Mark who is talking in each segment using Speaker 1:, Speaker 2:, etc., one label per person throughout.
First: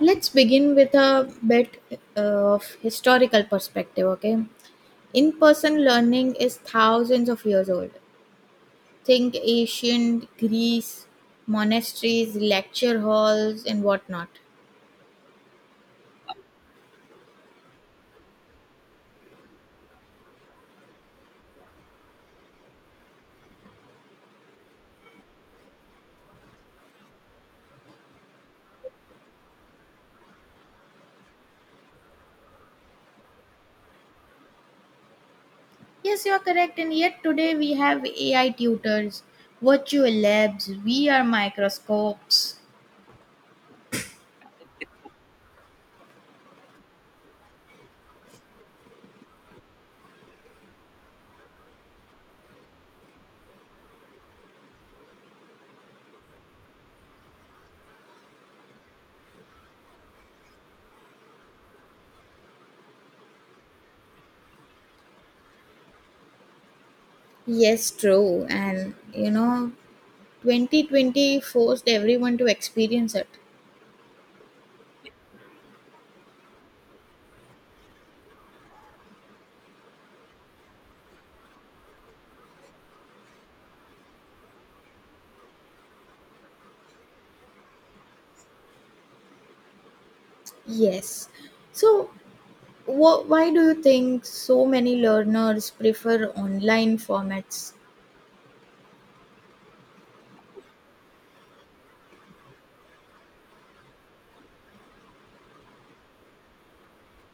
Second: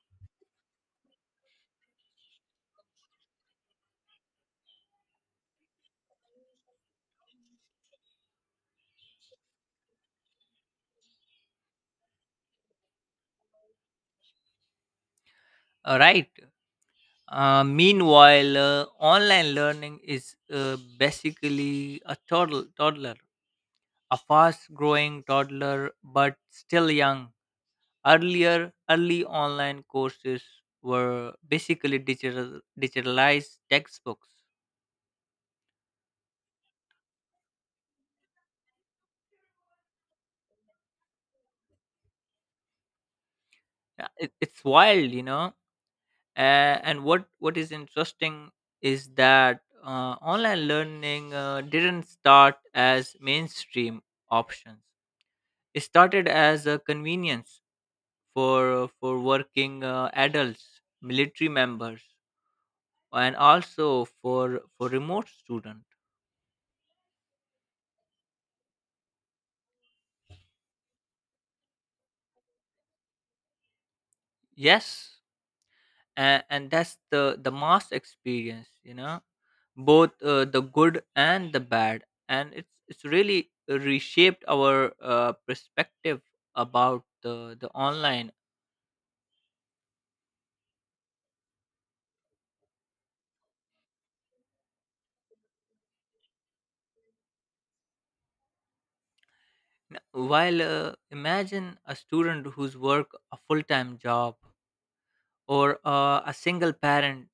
Speaker 1: Let's begin with a bit of historical perspective, okay? In person learning is thousands of years old. Think ancient Greece, monasteries, lecture halls, and whatnot.
Speaker 2: Right. Meanwhile, online learning is basically a toddler, a fast-growing toddler, but still young. Early online courses were basically digitalized textbooks.
Speaker 1: Yes, you are correct, and yet today we have AI tutors, virtual labs, VR microscopes.
Speaker 2: It's wild, you know. And what is interesting is that online learning didn't start as mainstream options. It started as a convenience for working adults, military members, and also for remote student.
Speaker 1: Yes, true, and you know, 2020 forced everyone to experience it.
Speaker 2: Yes, and that's the mass experience. You know, both the good and the bad, and it's really reshaped our perspective about the online.
Speaker 1: Yes. So, why do you think so many learners prefer online formats?
Speaker 2: While imagine a student who's work a full time job or a single parent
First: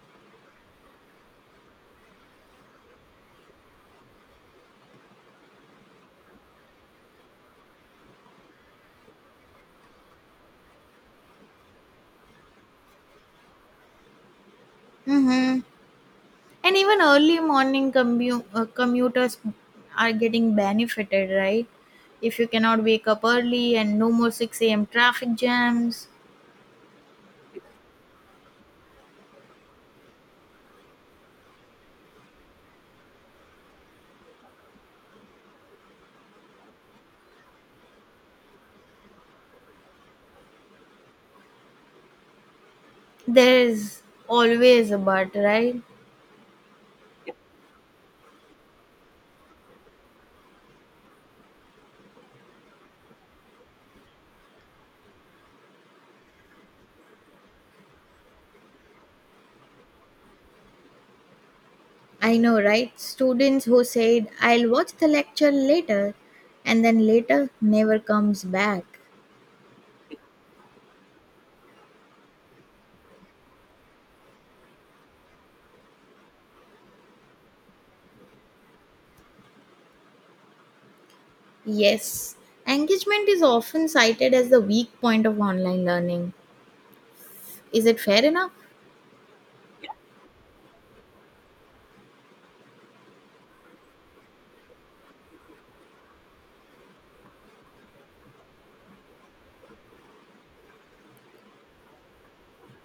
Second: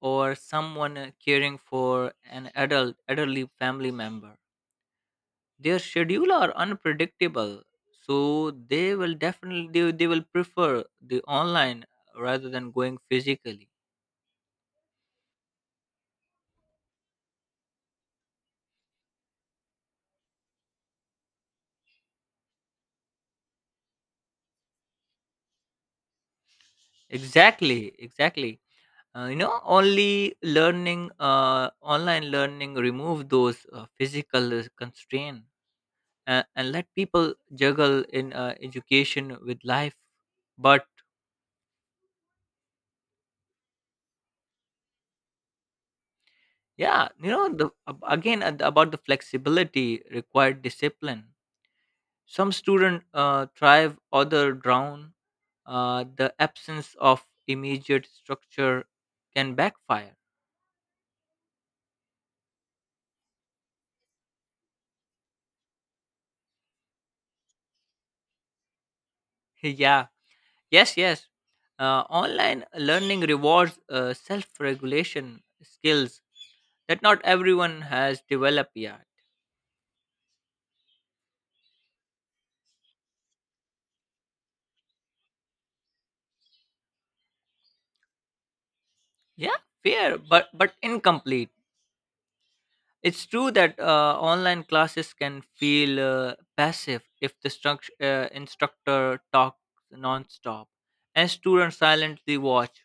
Speaker 2: or someone caring for an adult elderly family member, their schedule are unpredictable, so they will definitely they will prefer the online rather than going physically.
Speaker 1: Mm-hmm. And even early morning commuters are getting benefited, right? If you cannot wake up early and no more 6 a.m. traffic jams,
Speaker 2: Exactly, exactly. You know, only learning online learning remove those physical constraint and let people juggle in education with life, but
Speaker 1: there's always a but, right?
Speaker 2: yeah, you know, the ab- again the- about the flexibility required discipline. Some student thrive, other drown. The absence of immediate structure can backfire.
Speaker 1: I know, right? Students who said, I'll watch the lecture later, and then later never comes back.
Speaker 2: Yeah, yes, yes. Online learning rewards self-regulation skills that not everyone has developed yet.
Speaker 1: Yes, engagement is often cited as the weak point of online learning. Is it fair enough?
Speaker 2: Yeah, fair, but incomplete. It's true that online classes can feel passive if the instructor talks nonstop and students silently watch.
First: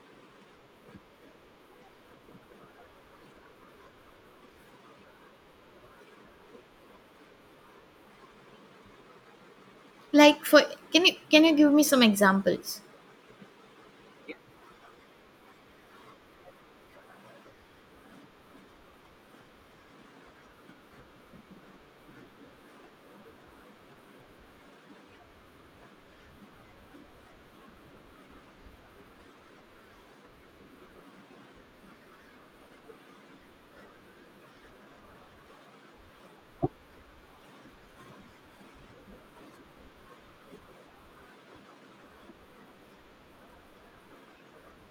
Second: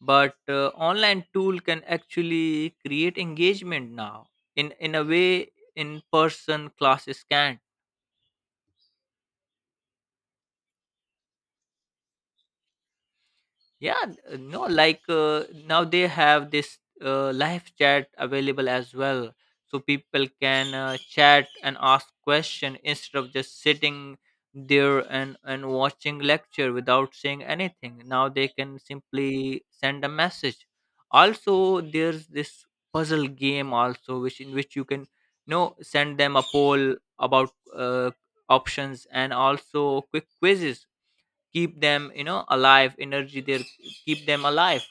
Speaker 2: But online tool can actually create engagement now in a way in person classes can.
Speaker 1: Like for can you give me some examples?
Speaker 2: Yeah, n- no like now they have this live chat available as well, so people can chat and ask question instead of just sitting there and watching lecture without saying anything. Now they can simply send a message. Also, there's this puzzle game also, which in which you can, you know, send them a poll about options, and also quick quizzes keep them, you know, alive energy there, keep them alive.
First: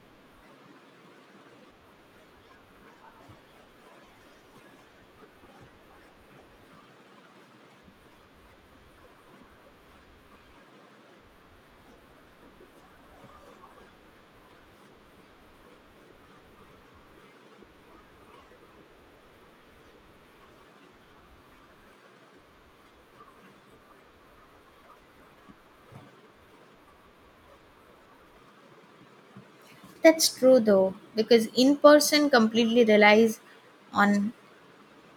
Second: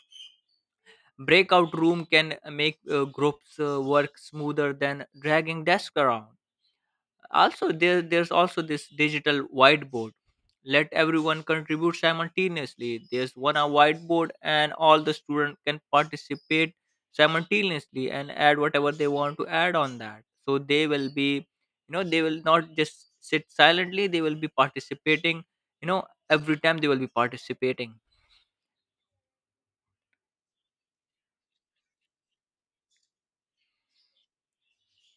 Speaker 2: Breakout room can make groups work smoother than dragging desk around. Also, there's also this digital whiteboard, let everyone contribute simultaneously. There's one a whiteboard, and all the student can participate simultaneously and add whatever they want to add on that, so they will be, you know, they will not just sit silently, they will be participating, you know. Every time they will be participating,
Speaker 1: That's true though, because in person completely relies on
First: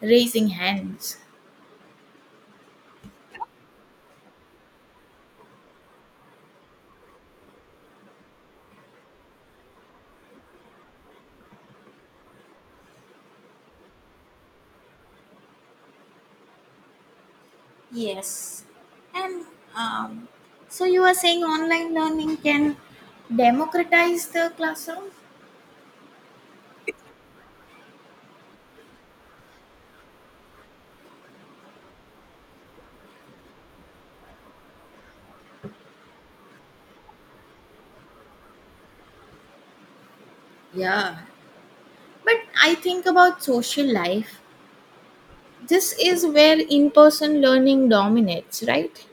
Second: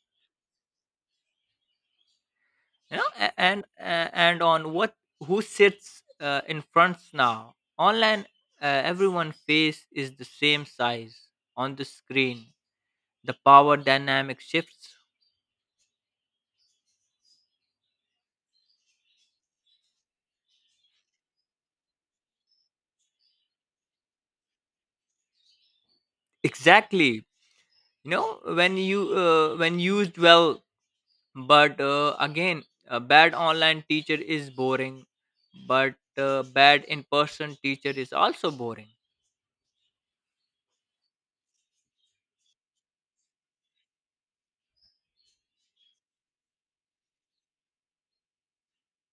Speaker 1: raising hands.
Speaker 2: you know, and on what who sits in front. Now online, everyone face is the same size on the screen. The power dynamic shifts.
Speaker 1: Yes. And um, so you are saying online learning can democratize the classroom?
Speaker 2: Exactly, you know, when you when used well. But again, a bad online teacher is boring, but bad in person teacher is also boring.
Speaker 1: Yeah. But I think about social life. This is where in person learning dominates, right?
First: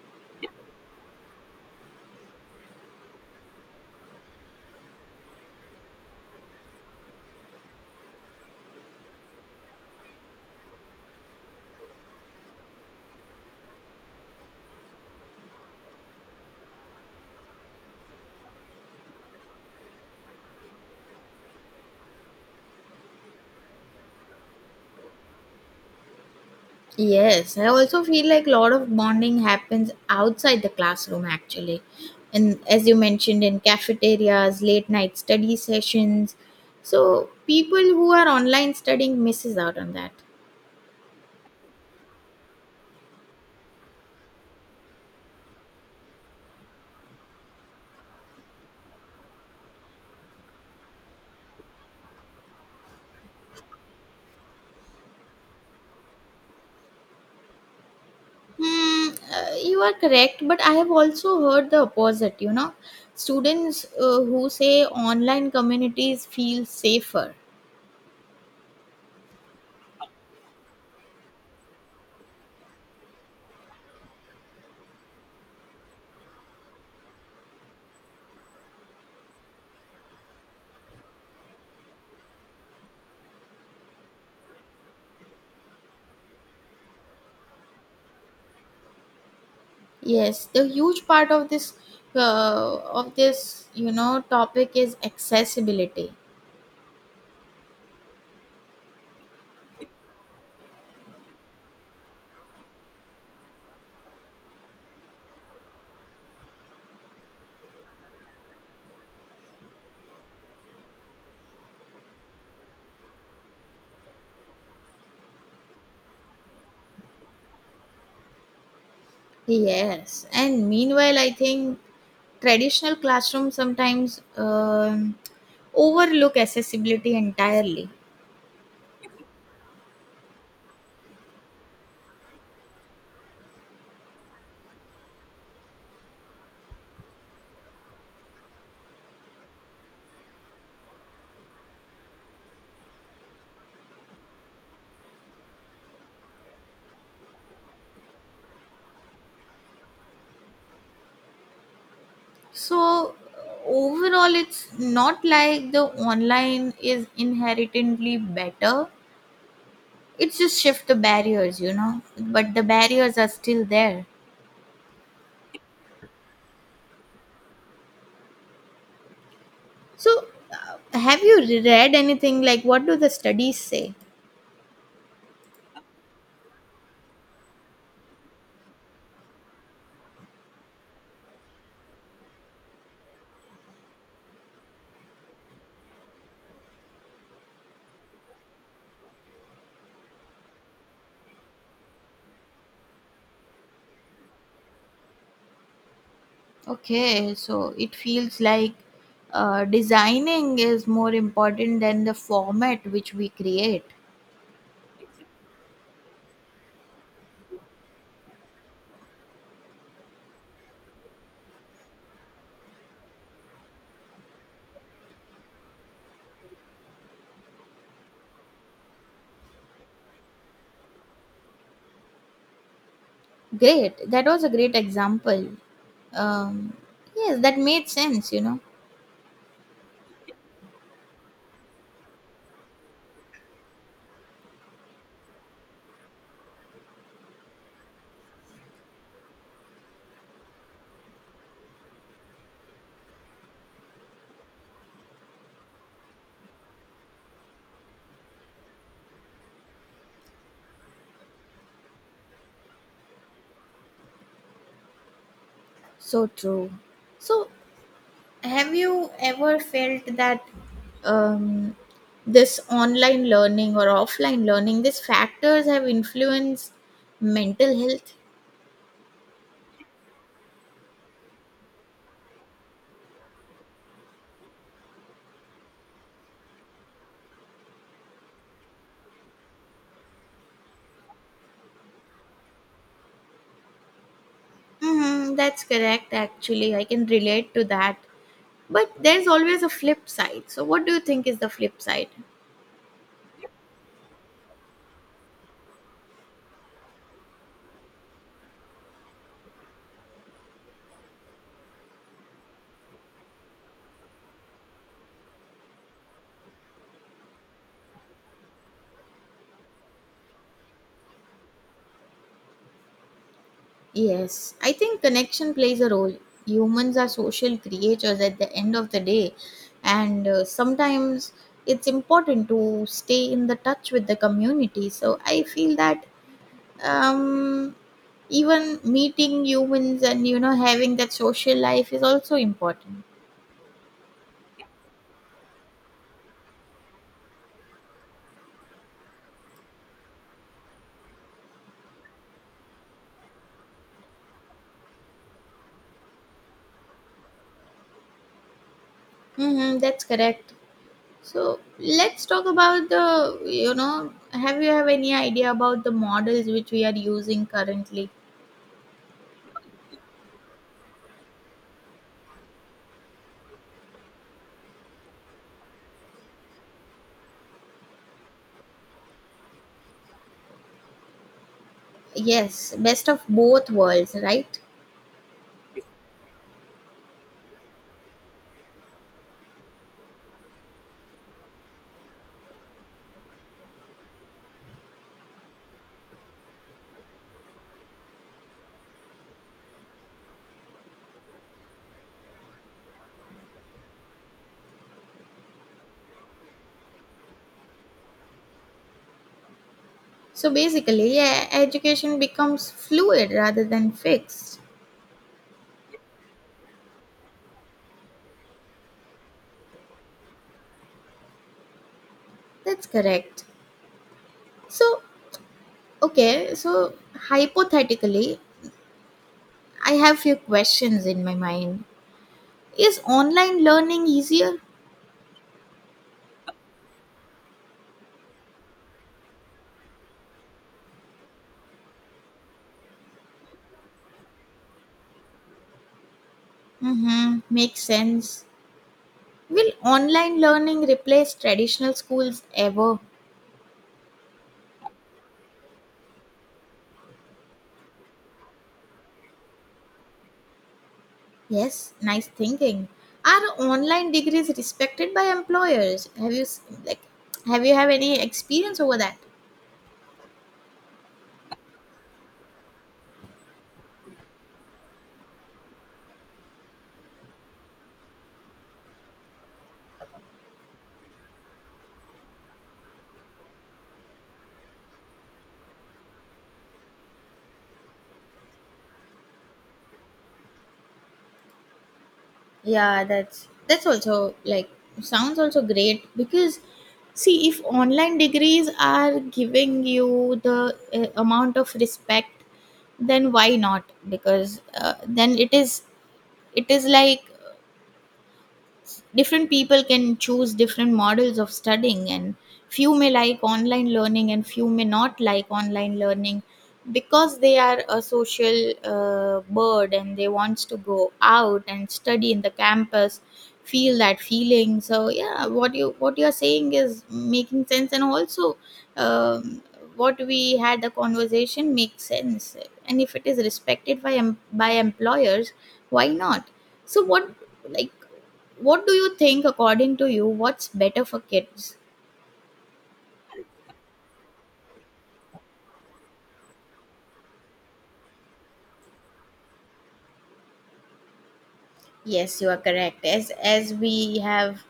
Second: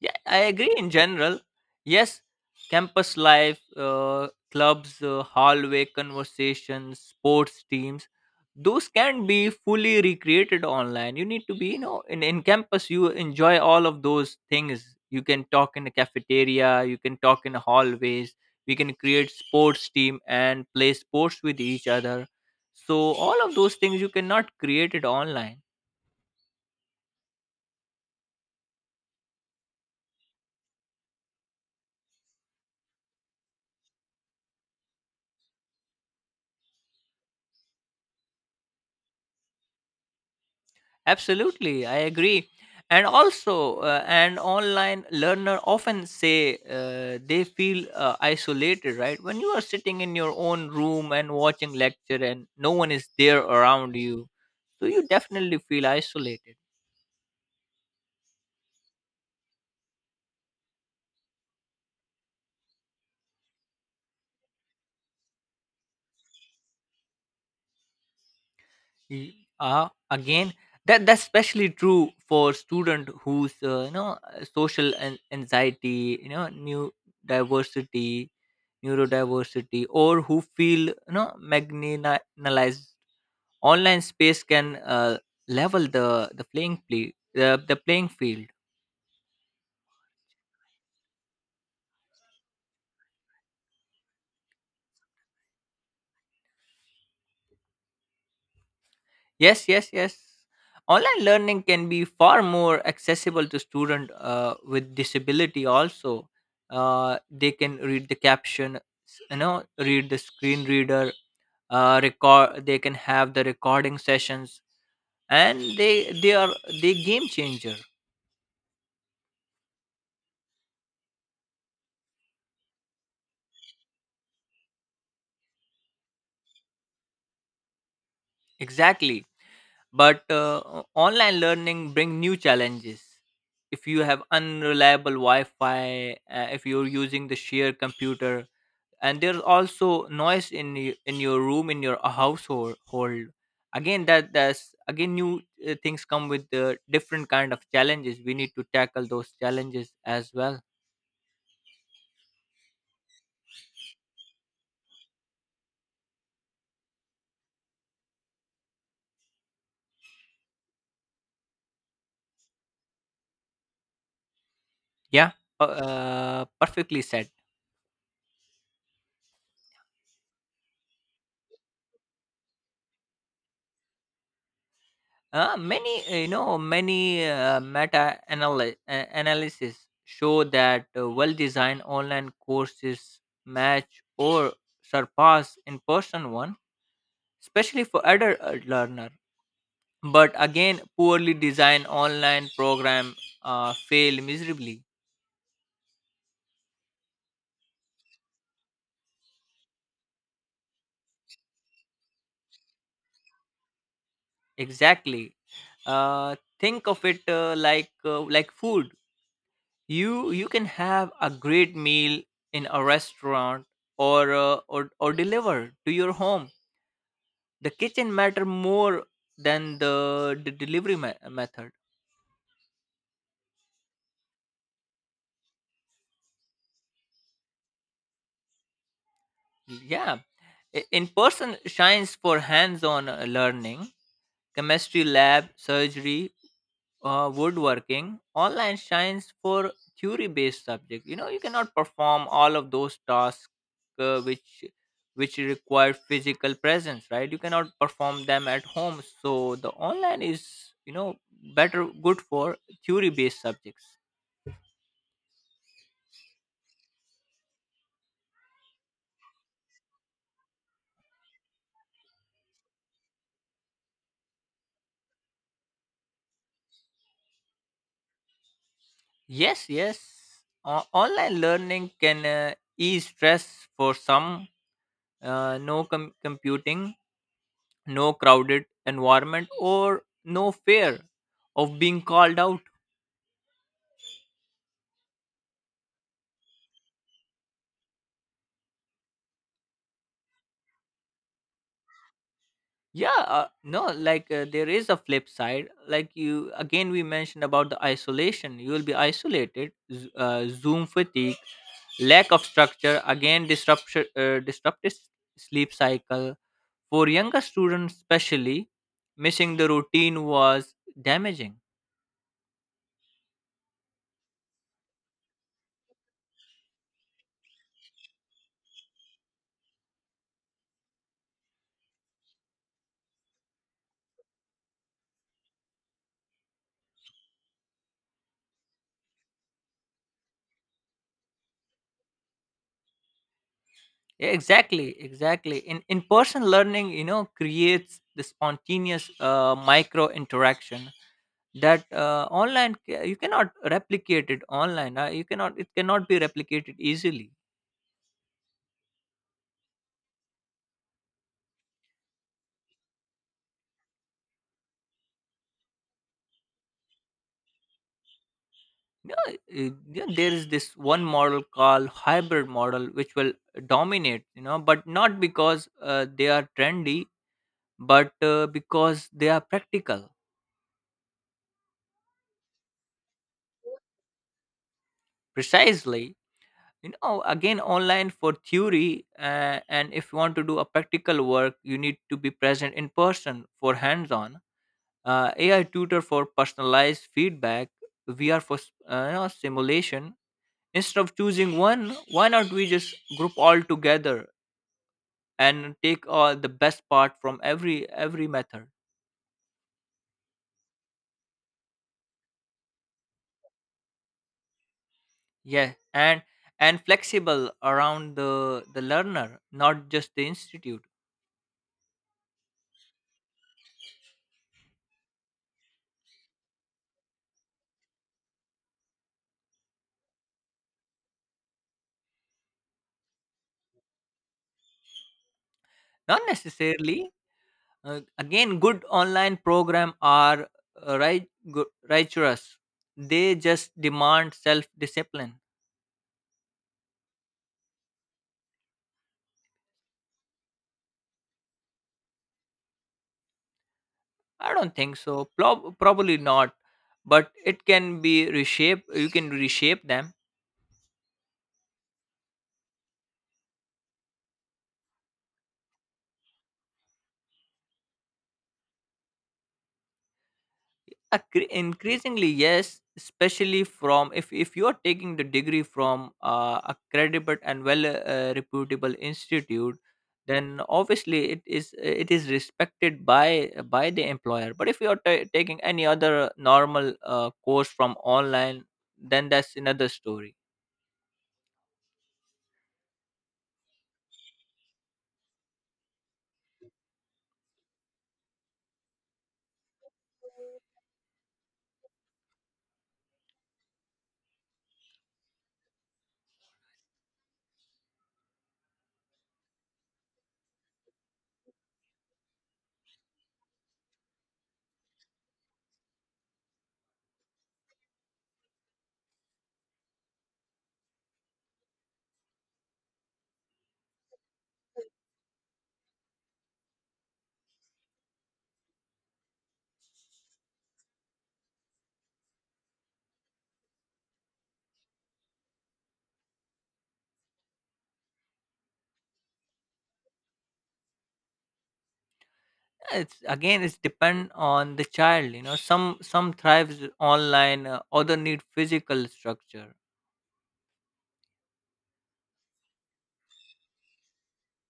Speaker 2: Yeah, I agree in general. Yes, campus life, clubs, hallway conversations, sports teams, those can be fully recreated online. You need to be, you know, in campus, you enjoy all of those things. You can talk in the cafeteria, you can talk in the hallways, we can create sports team and play sports with each other. So, all of those things you cannot create it online.
Speaker 1: Yes, I also feel like a lot of bonding happens outside the classroom actually. And as you mentioned, in cafeterias, late night study sessions. So people who are online studying misses out on that.
Speaker 2: Absolutely, I agree. And also, an online learner often say they feel isolated, right? When you are sitting in your own room and watching lecture, and no one is there around you, so you definitely feel isolated.
Speaker 1: Hmm, you are correct, but I have also heard the opposite, you know. Students who say online communities feel safer.
Speaker 2: Again, that's especially true for student whose you know, social anxiety, you know, new diversity, neurodiversity, or who feel, you know, marginalized. Online space can level the playing field.
Speaker 1: Yes, the huge part of this you know, topic is accessibility.
Speaker 2: Yes, yes, yes, online learning can be far more accessible to student with disability also. They can read you know, read the screen reader, record they can have the recording sessions, and they are, they game changer.
Speaker 1: Yes, and meanwhile, I think traditional classrooms sometimes overlook accessibility entirely.
Speaker 2: Exactly, but online learning bring new challenges. If you have unreliable wi-fi, if you're using the shared computer, and there's also noise in in your room, in your household hold. Again, that's again new things come with the different kind of challenges. We need to tackle those challenges as well.
Speaker 1: So, overall, it's not like the online is inherently better. It's just shift the barriers, you know, but the barriers are still there.
Speaker 2: Yeah, perfectly said.
Speaker 1: So, have you read anything like what do the studies say?
Speaker 2: Many, you know, many analysis show that well-designed online courses match or surpass in-person one, especially for adult learner. But again, poorly designed online program fail miserably.
Speaker 1: Okay, so it feels like designing is more important than the format which we create.
Speaker 2: Exactly. Think of it like food. You can have a great meal in a restaurant or or delivered to your home. The kitchen matter more than the method.
Speaker 1: Great, that was a great example. Um, yes, that made sense, you know.
Speaker 2: Yeah, in person shines for hands-on learning, chemistry lab, surgery, woodworking. Online shines for theory-based subject. You know, you cannot perform all of those tasks uh, which which require physical presence, right? You cannot perform them at home, so the online is, you know, better, good for theory-based subjects.
Speaker 1: So true. So, have you ever felt that um, this online learning or offline learning, these factors have influenced mental health?
Speaker 2: Yes, yes. Online learning can ease stress for some. Computing, no crowded environment, or no fear of being called out.
Speaker 1: Mm, that's correct, actually. I can relate to that. But there's always a flip side. So, what do you think is the flip side?
Speaker 2: Yeah, no, like there is a flip side. Like you, again, we mentioned about the isolation. You will be isolated, Zoom fatigue, lack of structure, again, disruptive sleep cycle. For younger students, especially, missing the routine was damaging.
Speaker 1: Yes, I think connection plays a role. Humans are social creatures at the end of the day, and sometimes it's important to stay in the touch with the community. So I feel that um, even meeting humans and you know having that social life is also important.
Speaker 2: Yeah, exactly, exactly. In person learning, you know, creates the spontaneous micro interaction that you cannot replicate it online. You cannot, it cannot be replicated easily.
Speaker 1: Mm-hmm, that's correct. So let's talk about the, you know, have you have any idea about the models which we are using currently?
Speaker 2: Yeah, yeah, there is this one model called hybrid model which will dominate. You know, but not because they are trendy, but because they are practical.
Speaker 1: Yes, best of both worlds, right?
Speaker 2: Precisely. You know, again, online for theory, and if you want to do a practical work, you need to be present in person for hands on. AI tutor for personalized feedback, VR for you know, simulation. Instead of choosing one, why not we just group all together and take all the best part from every method.
Speaker 1: So basically, yeah, education becomes fluid rather than fixed.
Speaker 2: Yeah, and flexible around the learner, not just the institute.
Speaker 1: That's correct. So, okay, so hypothetically, I have few questions in my mind. Is online learning easier?
Speaker 2: Not necessarily. Again, good online program are rigorous. They just demand self-discipline.
Speaker 1: Mm-hmm, makes sense. Will online learning replace traditional schools ever?
Speaker 2: I don't think so. Probably not, but it can be reshaped. You can reshape them.
Speaker 1: Yes, nice thinking. Are online degrees respected by employers? Have you like have you have any experience over that?
Speaker 2: Increasingly yes, especially from if, you are taking the degree from a credible and well reputable institute, then obviously it is respected by the employer. But if you are ta taking any other normal course from online, then that's another story.
Speaker 1: Yeah, that's also like sounds also great because see if online degrees are giving you the amount of respect, then why not? Because then it is like different people can choose different models of studying, and few may like online learning and few may not like online learning because they are a social bird and they wants to go out and study in the campus, feel that feeling. So yeah, what you are saying is making sense, and also um, what we had the conversation makes sense, and if it is respected by by employers, why not? So what, like, what do you think, according to you, what's better for kids?
Speaker 2: It's depend on the child, you know, some thrives online, other need physical structure.
Speaker 1: Yes, you are correct. As we have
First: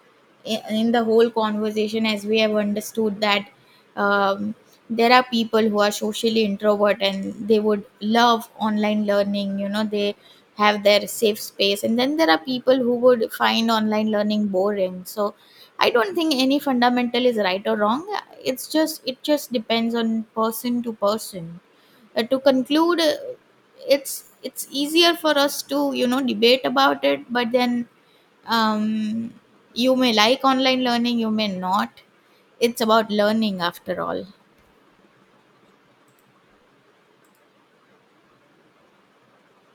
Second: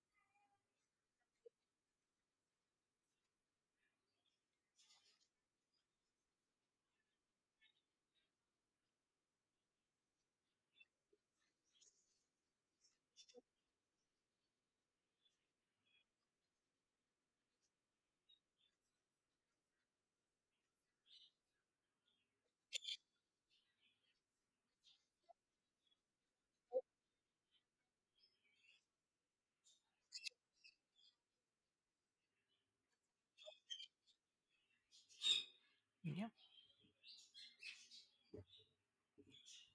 Speaker 1: in the whole conversation, as we have understood that um, there are people who are socially introvert and they would love online learning. You know, they have their safe space, and then there are people who would find online learning boring. So, I don't think any fundamental is right or wrong. It just depends on person to person. To conclude, it's easier for us to you know debate about it, but then um, you may like online learning, you may not. It's about learning after all.